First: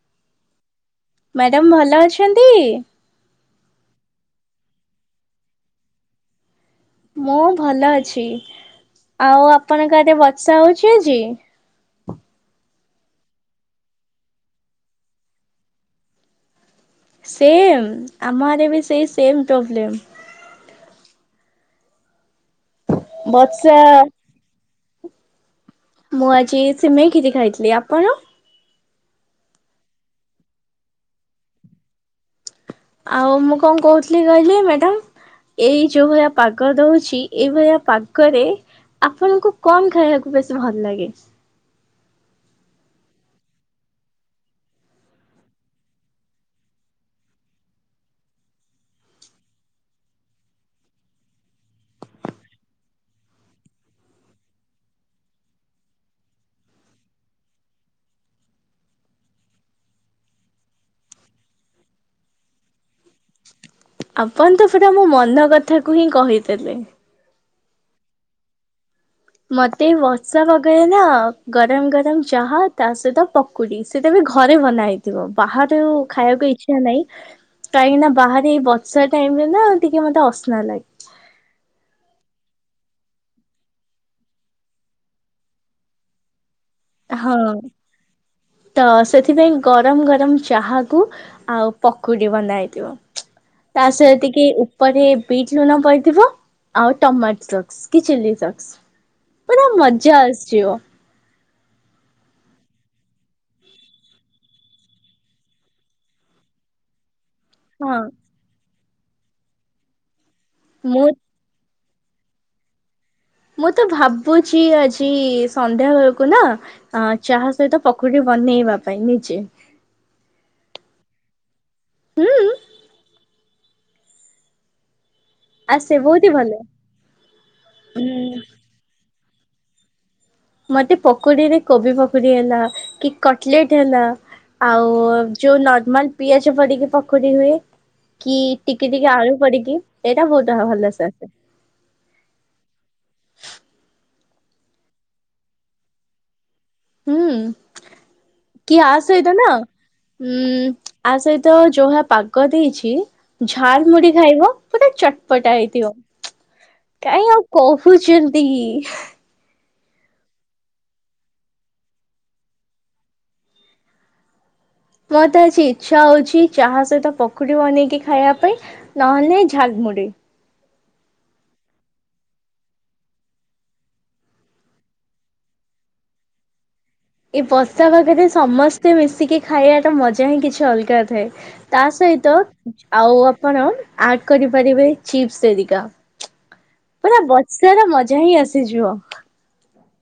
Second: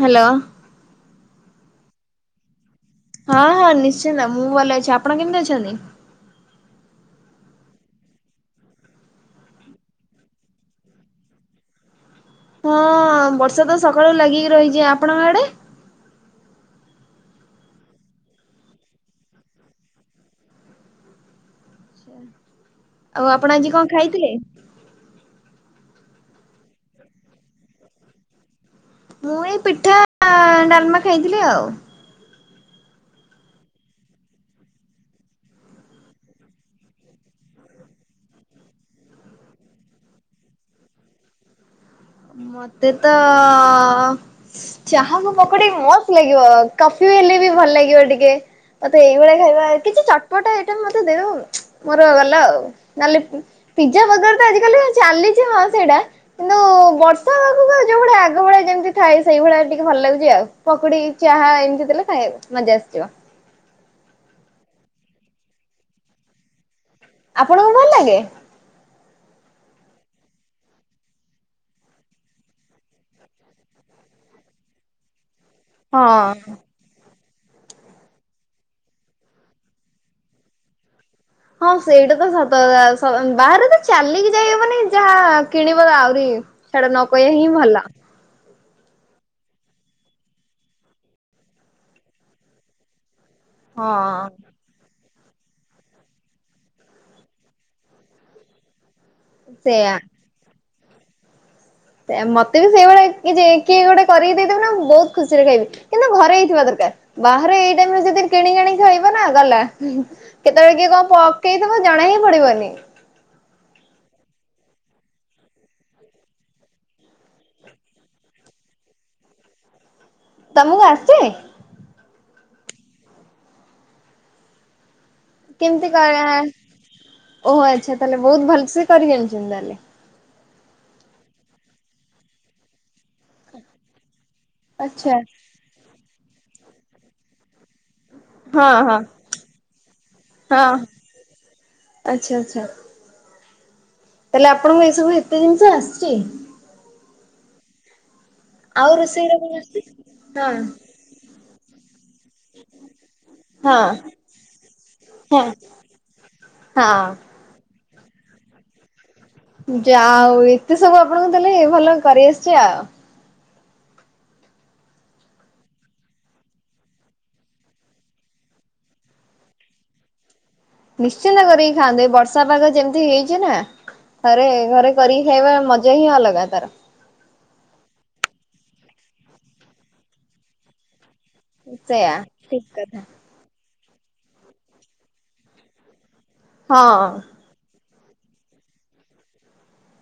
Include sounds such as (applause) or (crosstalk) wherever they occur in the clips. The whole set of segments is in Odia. ହ୍ୟାଲୋ ମ୍ୟାଡ଼ାମ ଭଲ ଅଛନ୍ତି ହଁ ହଁ ନିଶ୍ଚିନ୍ତ ମୁଁ ଭଲ ଅଛି ଆପଣ କେମିତି ଅଛନ୍ତି। ମୁଁ ଭଲ ଅଛି ଆଉ ଆପଣଙ୍କ ଆଡେ ବର୍ଷା ହଉଛି ଆଜି। ହଁ ବର୍ଷା ତ ସକାଳୁ ଲାଗିକି ରହିଛି ଆପଣଙ୍କ ଆଡେ। ସେମ୍ ଆମ ଆଡେ ବି ସେଇ ସେମ୍ ପ୍ରୋବ୍ଲେମ୍। ଆଚ୍ଛା ଆଉ ଆପଣ ଆଜି ବର୍ଷା କଣ ଖାଇଥିଲେ? ମୁଁ ଆଜି ସିମେଇ ଖିରି ଖାଇଥିଲି ଆପଣ। ମୁଁ ଏଇ ପିଠା ଡାଲମା ଖାଇଥିଲି ଆଉ। ଆଉ ମୁଁ କଣ କହୁଥିଲି କହିଲେ ମ୍ୟାଡ଼ାମ। ଏଇ ଯୋଉ ଭଳିଆ ପାଗ ଦଉଛି ଏଇଭଳିଆ ପାଗରେ। ଆପଣଙ୍କୁ କଣ ଖାଇବାକୁ ବେସି ଭଲ ଲାଗେ। ମତେ ତ ଚାହାକୁ ପକୁଡି ମସ୍ତ ଲାଗିବ କଫି ହେଲେ ବି ଭଲ ଲାଗିବ ଟିକେ। ମତେ ଏଇଭଳିଆ ଖାଇବା କିଛି ଚଟପଟା ଆଇଟମ ମତେ ଦେଉ ଦବ ମୋର ଗଲା ଆଉ ନହେଲେ ପିଜା ବରଗର ତ ଆଜ କାଲି ଚାଲିଛି ହଁ ସେଇଟା କିନ୍ତୁ ବର୍ଷା ପାଗକୁ ଆଉ ଯୋଉ ଭଳିଆ ଆଗ ଭଳିଆ ଯେମିତି ଥାଏ ସେଇଭଳିଆ ଟିକେ ଭଲ ଲାଗୁଛି ଆଉ ପକୁଡି ଚାହା ଏମିତି ଦେଲେ ଖାଇହେବ। ମଜା ଆସିଯିବ। ଆପଣ ତ ସେଟା ମୋ ମନ କଥାକୁ ହିଁ କହିଦେଲେ। ଆପଣଙ୍କୁ ଭଲ ଲାଗେ। ମତେଏଁ ବର୍ଷା ପାଗରେ ନା ଗରମ ଗରମ ଚାହା ତା ସହିତ ପ କୁଡି ସେଟା ବି ଘରେ ବନା ହେଇଥିବ ବାହାରୁ ଖାଇବାକୁ ହଁ। ଇଛା ନାହିଁ। କାହିଁକି ନା ବାହାରେ ଏଇ ବର୍ଷା ଟାଇମ ରେ ନା ଟିକେ ମତେ ଅସ୍ନା ଲାଗେ। ହଁ ସେଇଟା ତ ସତ କଥା ବାହାରେ ତ ଚାଲିକି ଯାଇହବନି ଯାହା କିଣିବ ଆହୁରି ସେଟା ନକହିବା ହଁ ହିଁ ଭଲ। ତ ସେଥିପାଇଁ ଗରମ ଗରମ ଚାହାକୁ। ଆଉ ପକୁଡି ବନାହେଇଥିବ ତା ସହିତି ହଁ ଟିକେ ଉଁ ପରେ ବିଟ୍ ଲୁଣ ପଡିଥିବ ଆଉ ଟମାଟୋ ସକ୍ସ କି ଚିଲି ସକ୍ସ। ପୁରା ସେଇୟା। ମଜା ଆସିଯିବ। ମତେ ବି ସେଇଭଳିଆ କିଏ ଜେ କିଏ ଗୋଟେ କରିକି ଦେଇଦଉନା ମୁଁ ବହୁତ ଖୁସିରେ ଖାଇବି। କିନ୍ତୁ ଘରେ ହେଇଥିବା ଦରକାର। ବାହାରେ ଏଇ ହଁ ଟାଇମ୍ ଯଦି କିଣିକି ଆଣିକି ଖାଇବନା ଗଲା କେତେବେଳେ କିଏଁ କ ମୁଁ ପ ପକେଇ ଦବ ଜଣା ହିଁ ପଡିବନି। ମୁଁ ତ ଭାବୁଛି ଆଜି ସନ୍ଧ୍ୟାବେଳକୁ ନା। ଅ ଚାହା ସହିତ ପକୁଡି ବନେଇବା ପାଇଁ ନିଜେ ତମକୁ ଆସେ। ହୁଁ। କେମିତି ଆସେ ବହୁତ ହି କରିବା ଭଲ। ଓହୋ ଆଚ୍ଛା ତାହେଲେ ଉଁ ବହୁତ ଭଲସେ କରି ଜାଣିଛନ୍ତି ତାହେଲେ। ମତେ ପକୁଡିରେ କୋବି ପକୁଡି ହେଲା କି କଟଲେଟ ହେଲା ଆଉ ଆଚ୍ଛା ଯୋଉ ନର୍ମାଲ ପିଆଜ ପଡିକି ପକୁଡି ହୁଏ। କି ହଁ ଟିକି ହଁ ଟିକି ଆଳୁ ପଡିକି ସେଇଟା ବହୁତ ହଁ ଭଲସେ ଆସେ। ଆଚ୍ଛା ଆଚ୍ଛା। ତାହେଲେ ଆପଣଙ୍କୁ ଏଇ ସବୁ ଏତେ ଜିନିଷ ଆସିଛି। ହୁଁ କି ଆଉ ଆ ରୋଷେଇର ସହିତ ନା କଣ ଆସିଛି? ହଁ ଆ ସହିତ ଜୋହାପ ପାଗ ଦେଇଛି ଝାଲ ହଁ ମୁଢି ଖାଇବ ପୁରା ହଁ ଚଟପଟା ହେଇଥିବ। କାଇଁ ହଁ। ଆଉ କହୁଛନ୍ତି। ଯାହଉ ଏତେ ସବୁ ଆପଣଙ୍କୁ ତାହେଲେ ଭଲ କରିଆସିଛି ଆଉ। ମତେ ଆଜି ଇଚ୍ଛା ହଉଛି ଚାହା ସହିତ ପଖଡି ବନେଇକି ଖାଇବା ପାଇଁ। ନହେଲେ ନାଇଁ ଝାଲମୁଡ଼ିି। ନିଶ୍ଚିନ୍ତ କରିକି ଖାଆନ୍ତୁ ଏ ବର୍ଷା ପାଗ ଯେମିତି ହେଇଛି ନା? ଥରେ ଘରେ କରିକି ଖାଇବା ମଜା ହିଁ ଅଲଗା ତାର। ଏଇ ବର୍ଷା ପାଗରେ ସମସ୍ତେ ମିଶିକି ଖାଇବା ଟା ମଜା ହିଁ କିଛି ଅଲଗା ଥାଏ। ତା ସେଇୟା ସହିତ ଠିକ କଥା ଆଉ ଆପଣ ଆଡ୍ କରିପାରିବେ ଚିପ୍ସ ହେରିକା। ହଁ ସେରା ମଜା ହିଁ ଆସିଯିବ।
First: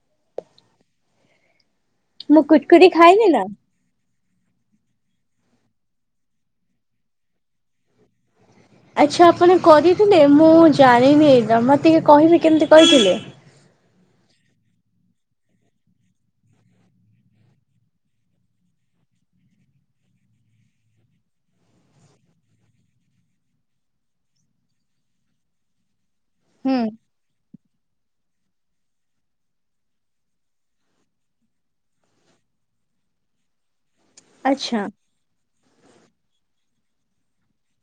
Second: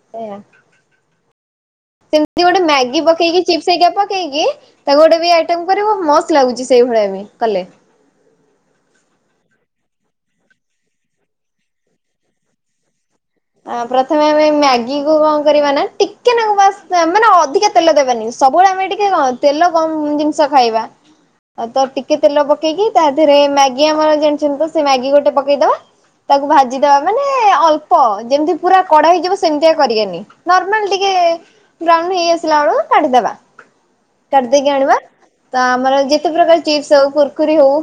(unintelligible) ସେମିତି ମୁଁ ଗୋଟେ କୁୁରକୁରି ମ୍ୟାଗି ଖାଇଲି ପକେଇ ନା। ଚିପ୍ସ। ସେଇଟା ପକେଇକି ତାକୁ ଗୋଟେ ବି ଆଇଟମ୍ କରିବତ ମସ୍ତ ଲାଗୁଛି ସେଇଭଳିଆ ବି କଲେ। ଆଚ୍ଛା ଆପଣ କରିଥିଲେ ମୁଁ ଜାଣିନି ଏଇଟା ମୋତେ ଟିକେ କହିବେ କେମିତି କହିଥିଲେ? ଆ ପ୍ରଥମେ ଆମେ ମ୍ୟାଗି କୁ କଣ କରିବା ନା ଟିକେ ନାଗୁ ବାସ୍ ମାନେ ଅଧିକା- ତେଲ ଦେବାନି ସବୁବେଳେ ଆମେ ଟିକେ ତେଲ କମ୍ ଜିନିଷ ଖାଇବା। ଆଉ ତ ଟିକେ ତେଲ ପକେଇକି ତା ଦେହରେ ମ୍ୟାଗି ଆମର ଜାଣିଛନ୍ତି ତ ସେ ମ୍ୟାଗି ଗୋଟେ ପକେଇଦବା। ତାକୁ ହୁଁ। ଭାଜିଦବା ମାନେ ଅଳ୍ପ ଯେମିତି ପୁରା କଡା ହେଇଯିବ ସେମିତିଆ କରିବାନି ନର୍ମାଲ ଟିକେ। ବ୍ରାଉନ ହେଇ ଆସିଲା ବେଳକୁ କାଢିଦବା କାଢିଦେଇକି ଆଚ୍ଛା ଆଣିବା। ତା ଆମର ଯେତେ ପ୍ରକାର ଚିପ୍ସ ହଉ କୁୁର୍ କୁରି ହଉ।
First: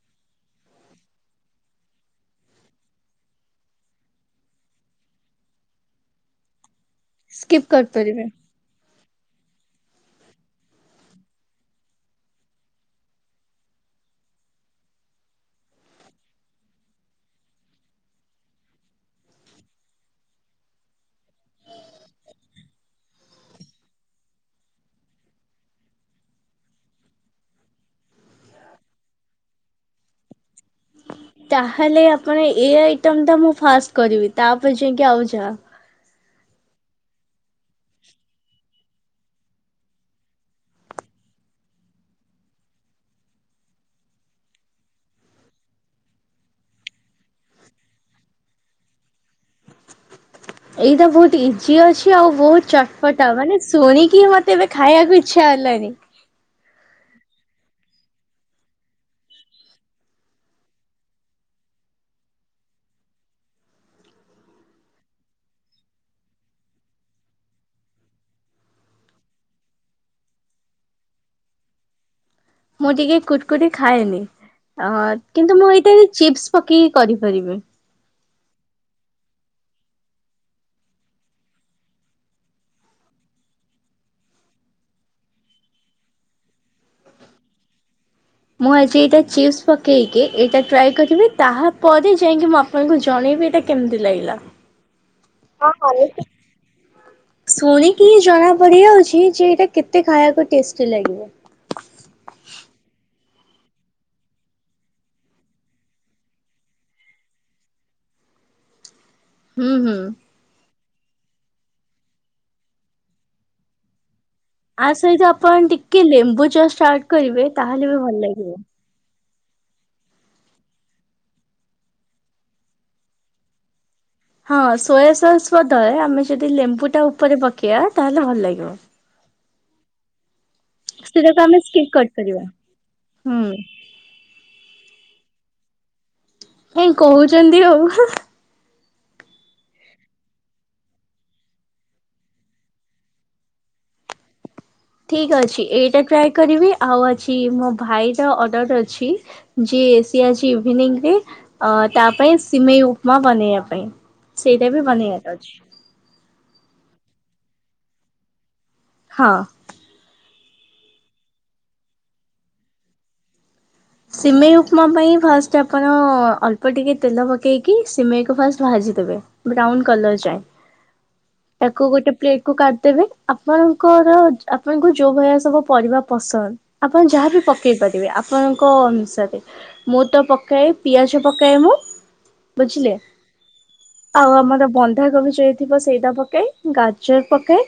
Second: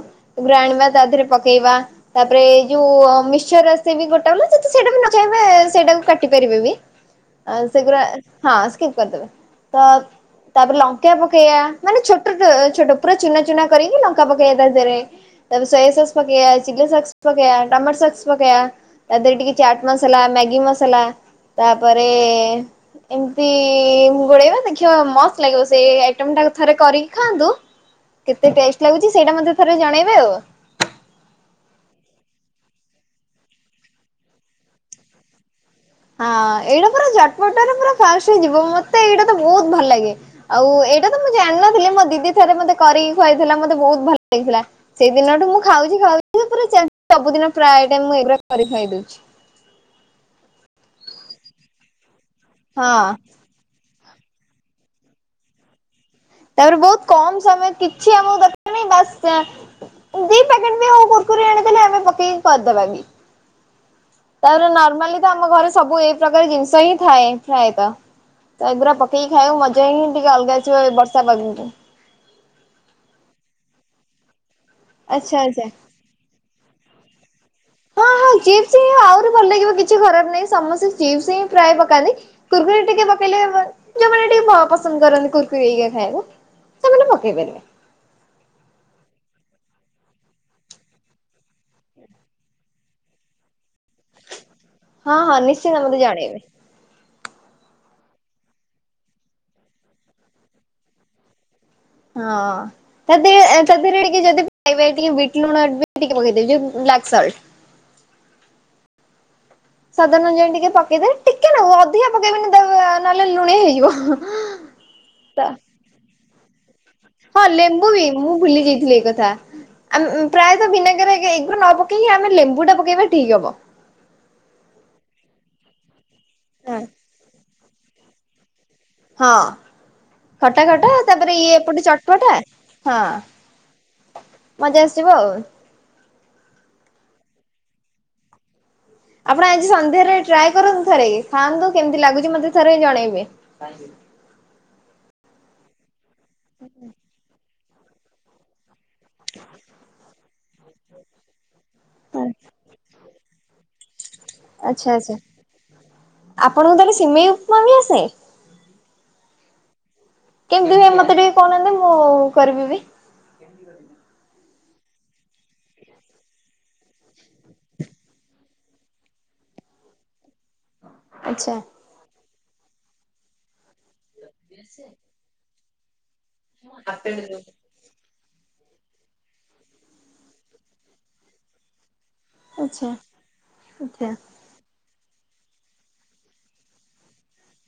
ଆଣିବା ତା ଦେହରେ ପକେଇବା ତାପରେ ଯୋଉ ମିିକଚର୍ ଆସେନି ଗୋଟା ବାଲା ସେଟା ବି। ସେଇଟାକୁ କାଟି ପାରିବେ ବି ସ୍କିପ୍ ସେଗୁଡା କରିପାରିବେ। ସ୍କିପ୍ କରିଦେବେ। ତ ତାପରେ ଲଙ୍କା ପକେଇବା ମାନେ ଛୋଟ ଛୋଟ ପୁରା ଚୁନା ଚୁନା କରିକି ଲଙ୍କା ପକେଇବା ତା ଦେହରେ ତାପରେ ସୋୟା ସସ୍ ପକେଇବା (unintelligible) ପକେଇବା ଟମାଟୋ ସସ୍ ପକେଇବା ତା ଦେହରେ ଟିକେ ଚାଟ୍ (unintelligible) ମସଲା ମ୍ୟାଗି ମସଲା ତାପରେ ଏମିତି (unintelligible) ଦେଖିବା ମସ୍ତ ଲାଗିବ ସେଇ ଆଇଟମ୍ ଟା ଥରେ କରିକି ଖାଆନ୍ତୁ। କେତେ ଟେଷ୍ଟ ଲାଗୁଛି ସେଇଟା ମୋତେ ଥରେ ଜଣେଇବେ ଆଉ ତାହେଲେ ଆପଣ ଏ ଆଇଟମ୍ ଟା ମୁଁ ଫାଷ୍ଟ କରିବି ତାପରେ ଯାଇକି ଆଉ ଯାହା। ହଁ ଏଇଟା ଚଟ୍ ପଟା ରେ ପୁରା ଫାଷ୍ଟ ହେଇଯିବ ମତେ ଏଇଟା ତ ବହୁତ ଭଲ ଲାଗେ। ଆଉ ଏଇଟା ତ ମୁଁ ଜାଣିନଥିଲି ମୋ ଦିଦି ଥରେ ମତେ କରିକି ଖୁଆଇଥିଲା ମତେ ବହୁତ ଭଲ ଲାଗିଥିଲା। ସେଇ ଦିନଠୁ ମୁଁ ଖାଉଛି ଖାଉଛି ସବୁଦିନ ପ୍ରାୟଟାଇମ୍ ମୁଁ ଏଗୁରା କରି ଖାଇଦଉଛି। ଏଇଟା ବହୁତ ଇଜି ଅଛି ଆଉ ବହୁତ ହଁ ଚଟପଟା ମାନେ। ଶୁଣିକି ମତେ ଏବେ ଖାଇବାକୁ ଇଚ୍ଛା ହେଲାନି। ତାପରେ ବହୁତ କମ୍ ସମୟ କିଛି ଆମକୁ ଦେଖାନି ବସ୍ ଏଆ ଉଇ ପ୍ୟାକେଟ ବି ହଉ କୁର୍ କୁରୀ ଆଣିଦେଲେ ଆମେ ପକେଇକି କରିଦବା କି? ତାପରେ ନର୍ମାଲି ତ ଆମ ଘରେ ସବୁ ଏଇ ପ୍ରକାର ଜିନିଷ ହିଁ ଥାଏ ପ୍ରାୟତ। ତ ଏଗୁରା ପକେଇ ଖାଇବ ମଜା ହିଁ ଟିକେ ଅଲଗା ଥିବ ଏ ବର୍ଷା ପାଗକୁ। ମୁଁ ଟିକେ କୁର୍ କୁରି ଖାଏନି ଅ ଆଚ୍ଛା କିନ୍ତୁ ଆଚ୍ଛା। ମୁଁ ଏଇଟାରେ ଚିପ୍ସ ପକେଇକି କରିପାରିବି। ହଁ ହଁ ଚିପ୍ସ ହିଁ ଆହୁରି ଭଲ ଲାଗିବ କିଛି ଖରାପ ନାହିଁ ସମସ୍ତେ ଚିପ୍ସ ହିଁ ପ୍ରାୟ ପକାନ୍ତି। କୁର୍ କରି ଟିକେ ପକେଇଲେ ବ ଯୋଉମାନେ ଟିକେ ପ ପସନ୍ଦ କରନ୍ତି କୁର୍ କୁରି ହେରିକା ଖାଇଆକୁ। ସେମାନେ ପକେଇ ପାରିବେ। ମୁଁ ଆଜି ଏଇଟା ଚିପ୍ସ ପକେଇକି ଏଇଟା ଟ୍ରାଏ କରିବି ତାହା ପରେ ଯାଇଁକି ମୁଁ ଆପ ଆଣଙ୍କୁ ଜଣେଇବି ଏଇଟା କେମିତି ଲାଗିଲା। ହଁ ହଁ ନିଶ୍ଚିନ୍ତ ହଁ ଭାବରେ ନିଶ୍ଚୟ। ଜଣେଇବେ। ଶୁଣିକି ହି ଜଣା ପଡି ଯାଉଛି ଯେ ଏଇଟା କେତେ ଖାଇବାକୁ ଟେଷ୍ଟି ଲାଗିବ। ହଁ। ସେଦିଏ ଏଁ ସେଦିରେ ଟିକେ ଯଦି ପାଇବେ ଟିକେ ବିଟ୍ ଲୁଣ ଯଦ ଟିକେ ପକେଇଦେବେ ଯେଦ ବ୍ଲାକ୍ ସଲ୍ଟ। ହୁଁ ହୁଁ ସାଦ୍ବ ଅନୁଯାଏ ଟିକେ ପକେଇଦେବ ଟିକେ ନା ଅଧିକା ପକେଇବନି ଦ ଅ ଆ ନହେଲେ ଲୁଣିଆ ହେଇଯିବ। ଆ ସହିତ ତ ଆପଣ ଟିକେ ଲେମ୍ବୁ ଜଷ୍ଟ୍ ଆଟ୍। ହଁ ଲେମ୍ବୁ ହିଁ ମୁଁ ଭୁଲି ଯାଇଥିଲି ଏଇ କଥା। ଆଲ ପ୍ରାୟତ ଭିିନୋଗାର ଏ ଏଗୁରା ନପକେଇକି ଆମେ ଲେମ୍ବୁ ଟା ପକେଇବା ଠିକ୍ ହବ। ହଁ ସୋୟା ସସ୍ ବଦଳେ ଆମେ ଯଦି ହଁ। ଲେମ୍ବୁ ଟା ଉପରେ ପକେଇବା ତାହେଲେ ଭଲ ଲାଗିବ। ହଁ ଖଟା ଖଟା ତାପରେ ସେଟାକୁ ଇଏ ଆମେ ଏପଟେ ସ୍କିପ୍ ଚଟ୍ ପଟା କରିପାରିବା ହଁ। ହୁଁ ମଜା ଆସିବ ଆଉ। କାହିଁ କହୁଛନ୍ତି ଆଉ। ଆପଣ ଆଜି ସନ୍ଧ୍ୟାରେ ଟ୍ରାଏ କରନ୍ତୁ ଥରେ, ଖାଆନ୍ତୁ କେମତି ଲାଗୁଛି ମତେ ଥରେ ଜଣେଇବେ ଥାଙ୍କୟୁ। ଠିକ୍ ଅଛି ଏଇଟା ଟ୍ରାଏ କରିବି ଆଉ ଅଛି ମୋ ଭାଇର ଅର୍ଡର ଅଛି। ଛି ଯେ ସେ ଅଛି ଇଭିନିଂରେ ଅଁ ତା ପାଇଁ ସିମେଇ ଉପ ନ ବନେଇବା ପାଇଁ। ସେଇଟା ବି ଆଚ୍ଛା ଆଚ୍ଛା ବନେଇବାର ଅଛି ଆପଣଙ୍କୁ ତାହେଲେ ସିମେଇ ଉପମା ବି ଆସେ? ହଁ। କେମିତି ହୁଏ ମତେ ଟିକେ କହୁନାହାନ୍ତି ମୁଁ କରିବି ବି। ହ (unintelligible) ସିମେଇ ଉପମା ପାଇଁ ଫାଷ୍ଟ ଆପଣ ଅଳ୍ପ ଟିକେ ତେଲ ପକେଇକି ସିମେଇକୁ ଫାଷ୍ଟ ଭାଜିଦେବେ। ବ୍ରାଉନ କଲର ଯାଏ। ଆଛା। କୋଉ ଗୋଟେ ପ୍ଲେଟ କୁ କାଟିଦେବେ ଆପଣଙ୍କର ଯ ଆପଣ ଯୋଉ ଭଳିଆ ସବୁ ପରିବା ପସନ୍ଦ ଆପଣ ଯାହାବି ପକେଇ ପାରିବେ ଆପଣଙ୍କ କ ଅନୁସାରେ ମୁଁ ତ ପକାଏ ପିଆଜ ପକାଏ ମୁଁ। ବୁଝିଲେ ଆଚ୍ଛା। ଆଚ୍ଛା ଆଉ ଆମର ବନ୍ଧାକୋବି ଯେତ ଥିବ ସେଇଟା ପକାଇ ଗାଜର ପକାଏ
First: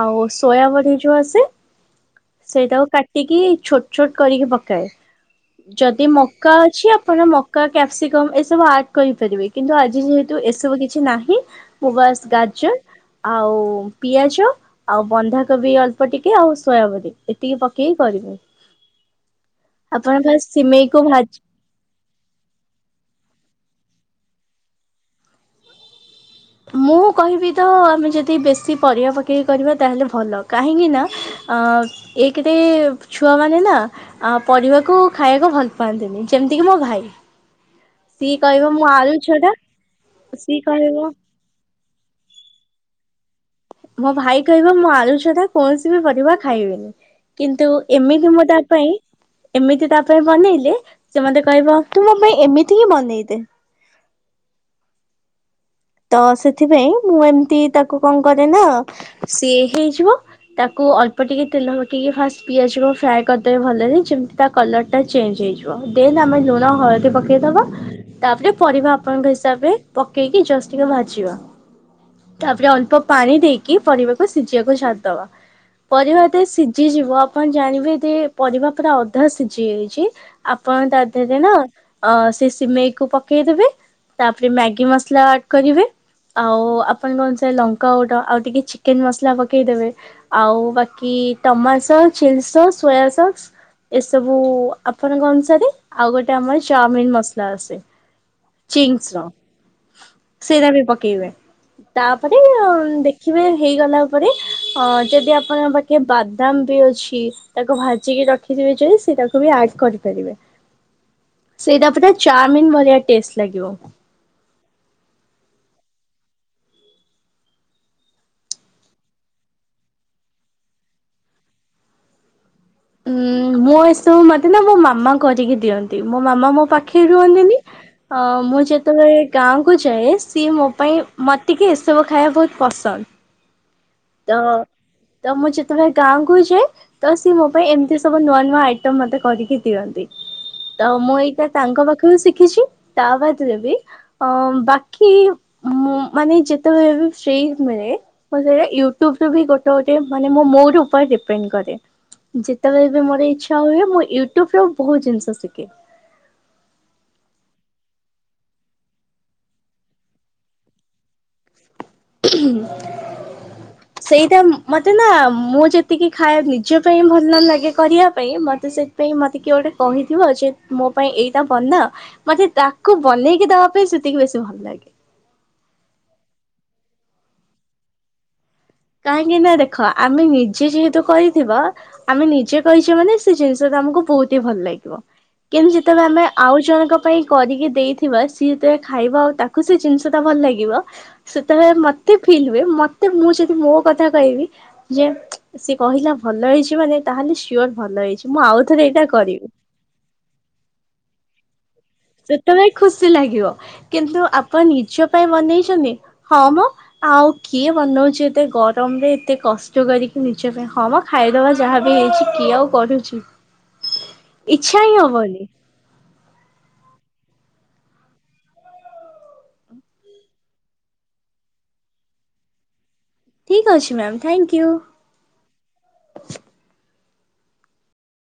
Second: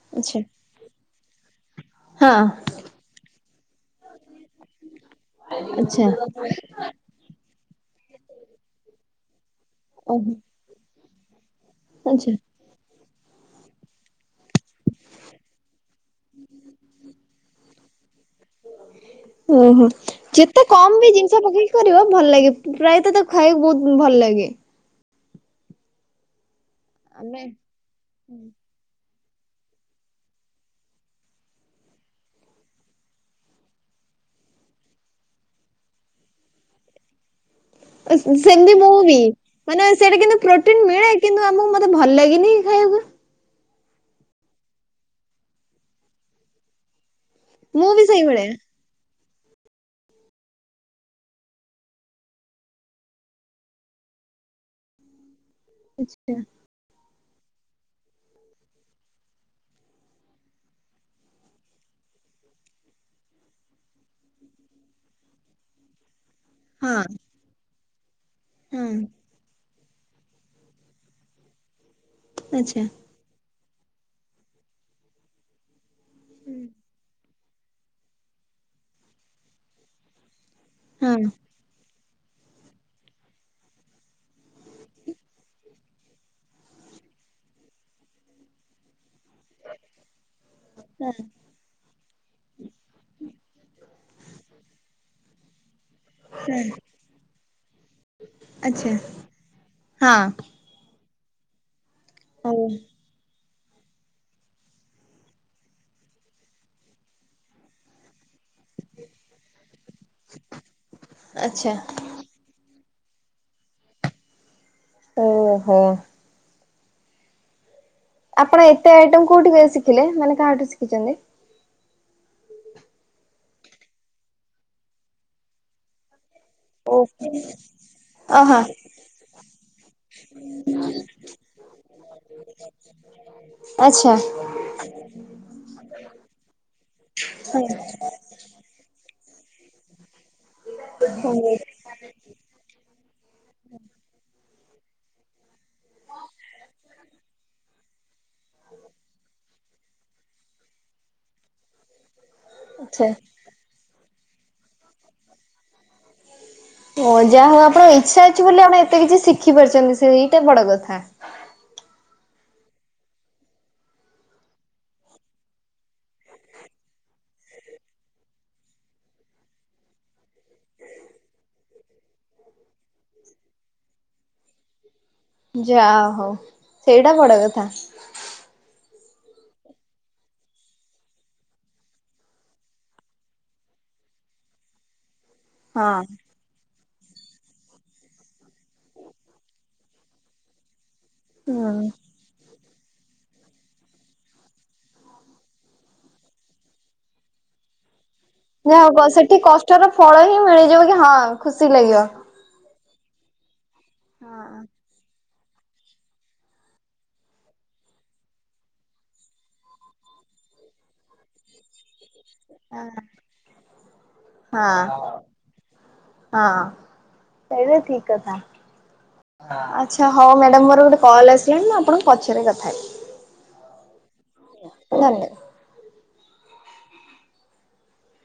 ଆଉ ଆଚ୍ଛା ସୋୟାବଡି ଯୋଉ ଆସେ ହଁ ସେଇଟାକୁ କାଟିକି ଛୋଟ ଛୋଟ କରିକି ପକାଏ। ଯଦି ଆଚ୍ଛା ମକା ଅଛି ଆପଣ ମକା କ୍ୟାପ୍ସିକମ୍ ଏସବୁ ଆଡ କରିପାରିବେ। କିନ୍ତୁ ଆଜି ଓହୋ ଯେହେତୁ ଏସବୁ କିଛି ନାହିଁ ମୁଗା ସ ଆଚ୍ଛା ଗାଜର ଆଉ ପିଆଜ ଆଉ ବନ୍ଧାକୋବି ଅଳ୍ପ ଟିକେ ଆଉ ସୋୟାବଡି ଏତିକି ପକେଇ କରିବେ। ଉଁ ହୁଁ ଆପଣ ଫାଷ୍ଟ ଯେତେ ସିମେଇକୁ କମ ବି ଭାଜି ଜିନିଷ ପକେଇ କରିବ ଭଲ ଲାଗେ ପ୍ରାୟତଃ ତା ଖାଇବାକୁ ବହୁତ ଭଲ ଲାଗେ। ମୁଁ ଆମେ କହିବି ତ ଆମେ ଯଦି ବେଶୀ ପରିବା ପକେଇକି କରିବା ତାହେଲେ ଭଲ କାହିଁକିନା ଅ ଏ କେରେ ଛୁଆମାନେ ନା ଆ ପରିବାକୁ ଖାଇବାକୁ ଭଲ ପାଆନ୍ତିନି, ଯେମିତିକି ମୋ ଭାଇ। ସିଏ କହିବ ସେମତି ମୁଁ ଆଳୁ ବି ଛଡା ମାନେ ସେଇଟା କିନ୍ତୁ ସିଏ ପ୍ରୋଟିନ୍ କହିବ ମିଳେ କିନ୍ତୁ ଆମକୁ ମତେ ଭଲ ଲାଗେନି ଖାଇବାକୁ। ମୋ ଭାଇ କହିବ ମୁ ଆଳୁ ଛଡ଼ା କୌଣସି ବି ପରିବା ଖାଇବିନି। କିନ୍ତୁ ମୁଁ ବି ଏମିତି ମୁଁ ସେଇଭଳିଆ ତା ପାଇଁ ଏମିତି ତା ପାଇଁ ବନେଇଲେ, ସେ ମତେ କହିବ ତୁ ମୋ ପାଇଁ ଏମିତି ହିଁ ବନେଇ ଦେ। ତ ଆଚ୍ଛା ସେଥିପାଇଁ ମୁଁ ଏମିତି ତାକୁ କଣ କରେ ନା ସିଏ ହେଇଯିବ। ତାକୁ ଅଳ୍ପ ଟିକେ ତେଲ ପକେଇକି ଫାଷ୍ଟ ପିଆଜ କୁ ଫ୍ରାଏ କରିଦେବେ ଭଲରେ ଯେମତି ତାକୁ। କଲର ଟା ଚେଞ୍ ହେଇଯିବ ଦେନ୍ ଆମେ ଲୁ ହଁ ହଳଦୀ ପକେଇଦବା ତାପରେ ହଁ ପରିବା ଆପଣଙ୍କ ହିସାବରେ ପକେଇକି ଜଷ୍ଟ। ଟିକେ ଭାଜିବା ତାପରେ ଆଚ୍ଛା ଅଳ୍ପ। ପାଣି ଦେଇକି ପରିବାକୁ ସିଝିବାକୁ ଛାଡ଼ିଦେବା ପରିବା ଯେତେ ସିଝିଯିବ ଆପଣ ଜାଣିବେ ଯେ ପରିବା ପୁରା ଅଧା ସିଝି ଯାଇଛି ଆପଣ ତା ହଁ ଦେରେ ନା ଅ ସେ ସିମେଇକୁ ପକେଇ ଦବେ ତାପରେ ମ୍ୟାଗି ମସଲା। କରିବେ ଆଉ ଆପଣଙ୍କ ଅନୁସାରେ ଲଙ୍କା ଗୋଣ୍ଡ ଆଉ ଟିକେ ଚିକେନ ମସଲା ପକେ ପକେଇଦବେ ଆଉ ହଁ ବାକି। ଆଚ୍ଛା tomato sauce ଚେଲ୍ sauce soya sauce ଏସବୁ ଆପଣଙ୍କ ଅନୁସାରେ ଆଉ ଗୋଟେ।। ଆଉ ଗୋଟେ ଆମର ଚଅମୀନ୍ ମସଲା ଆସେ ଚିଙ୍ଗସ ର। ହଁ। ସେଇଟା ବି ପକେଇବେ ତାପରେ ହୋଉ। ଦେଖିବେ ହେଇଗଲା ପରେ, ଅ ଯଦି ଆପଣଙ୍କ ପାଖେ ବାଦାମ ବି ଅଛି। ତାକୁ ଭାଜିକି ରଖିଥିବେ ଯ ସେଇଟାକୁ ବି ଆଡ୍ କରିପାରିବେ ଆଚ୍ଛା ସେଇଟା ପରେ ଚାମିନ୍ ଭଳିଆ ଟେଷ୍ଟ ଲାଗିବ। ଓହୋ ଆପଣ ଏତେ ଆଇଟମ କୋଉଠି ଶିଖିଲେ? ମାନେ କାହାଠୁ ଶିଖିଛନ୍ତି ଉଁ ମୁଁ ଏସବୁ ମତେ ନା ମୋ ମାମା କରିକି ଦିଅନ୍ତି ମୋ ମାମା ମୋ ଓ ପାଖେଇ ରୁହନ୍ତିନି ଅ ଓହୋ ମୁଁ ଯେତେବେଳେ ଗାଁକୁୁ ଯାଏ ସିଏ ମୋ ପାଇଁ ମତେ କି ଏସବୁ ଖାଇବା ବହୁତ ପସନ୍ଦ ଆଚ୍ଛା ତ ତ ମୁଁ ଯେତେବେଳେ ଗାଁ କୁ ଯାଏ ତ ସିଏ ମୋ ପାଇଁ ଏମିତି ସବୁ ନୂଆ ନୂଆ ଆଇ- ଟମ୍ ମତେ କରିକି ଦିଅନ୍ତି, ତ ମୁଁ ଏଇଟା ତାଙ୍କ ପାଖରେ ଶିଖିଛି ତା ବାଦରେ ବି ଅ ବାକି ମୁଁ ମାନେ ଯେତେବେଳେ ବି ଫ୍ରି ମିଳେ ମ ୟୁ ଟୁଫି ବି ଗୋଟେ ଗୋଟେେ ମାନେ ମୋର ଉପରେ ଡିପେଣ୍ଡ କରେ ଯେତେବେଳେ ବି ଆଚ୍ଛା। ମୋର ହେଇଚି ଶ ହୁଏ ମୁଁ ୟୁଟ୍ୟୁବ ରେ ବହୁତ୍ ଜିନିଷ ଶିଖେ ଓ ଯାହା ହଉ ଆପଣଙ୍କ ଇଚ୍ଛା ଅଛି ବୋଲି ଆପଣ ଏତେ କିଛି ଶିଖି ପାରୁଛନ୍ତି ସେ ଏଇଟା ବଡ କଥା। (inaudible) ସେଇଟା ମୋତେ ନା ମୁଁ ଯେତିକି ଖାଏ ନିଜ ପାଇଁ ଭଲ ନ ଲାଗେ କରିବା ପାଇଁ ମୋତେ ସେ ପାଇଁ ମତେ କିଏ ଗୋଟେ କହିଥିବ ଯେ ମୋ ପାଇଁ ଏଇଟା ବନା ମତେ ତା କୁ ବନେଇକି ଦେବା ପାଇଁ ସେତିକି ବେଶୀ ଭଲ ଲାଗେ ଯା ହଉ ସେଇଟା ବଡ କଥା କାହିଁକି ନା ଦେଖ ଆମେ ନିଜେ ଯେହେତୁ କରିଥିବା ଆମେ ନିଜେ କହିଛେ ମାନେ ସେ ଜିନିଷ ତ ଆମକୁ ବହୁତ ହି ଭଲ ଲାଗିବ କିନ୍ତୁ ହଁ। ଯେତେବେଳେ ଆମେ ଆଉ ଜଣଙ୍କ ପାଇଁ କରିକି ଦେଇଥିବା ସିଏ ଯେତେବେଳେ ଖାଇବ ଆଉ ତାକୁ ସେ ଜିନିଷ ଟା ଭଲ ଲାଗିବ ସେତେବେଳେ ହୁଁ ମତେ ଫିଲ୍ ହୁଏ, ମତେ ମୁଁ ଯେ ମୋ କଥା କହିବି ଯେ, ସେ କହିଲା ଭଲ ହେଇଚି ମାନେ ତାହେଲେ ସିଓର୍ ଭଲ ହେଇଚି। ମୁଁ ଆଉଥରେ ଏଇଟା କରିବି। କଷ୍ଟ ର ଫଳ ହିଁ ମିଳିଯିବ କି ହଁ, ଖୁସି ଲାଗିବ। ସେତେବେଳେ ଖୁସି ଲାଗିବ କିନ୍ତୁ ହଁ ଆପଣ ନିଜ ପାଇଁ ବନେଇଚନି ହଁ ମ ଆଉ କିଏ ବନଉଚି ଏତେ ଗରମରେ ଏତେ କଷ୍ଟ କରିକି ନିଜ ପାଇଁ, ହଁ ମା ଖାଇଦବା ଯାହାବି ହେଇଚି, କିଏ ଆଉ କରୁଚି? ହଁ ଇଛା ହିଁ ହବନି। ହଁ, ସେଇଟା ଠିକ୍ କଥା। ଆଛା ହଉ ମ୍ୟାଡ଼ାମ୍, ମୋର ଗୋଟେ କଲ୍ ଆସିଲାଣି, ମୁଁ ଆପଣଙ୍କୁ ପଛରେ କଥା ହେବି। ଠିକ୍ ଅଛି ମ୍ୟାମ୍, ଥ୍ୟାଙ୍କ୍ ୟୁ। ଧନ୍ୟବାଦ।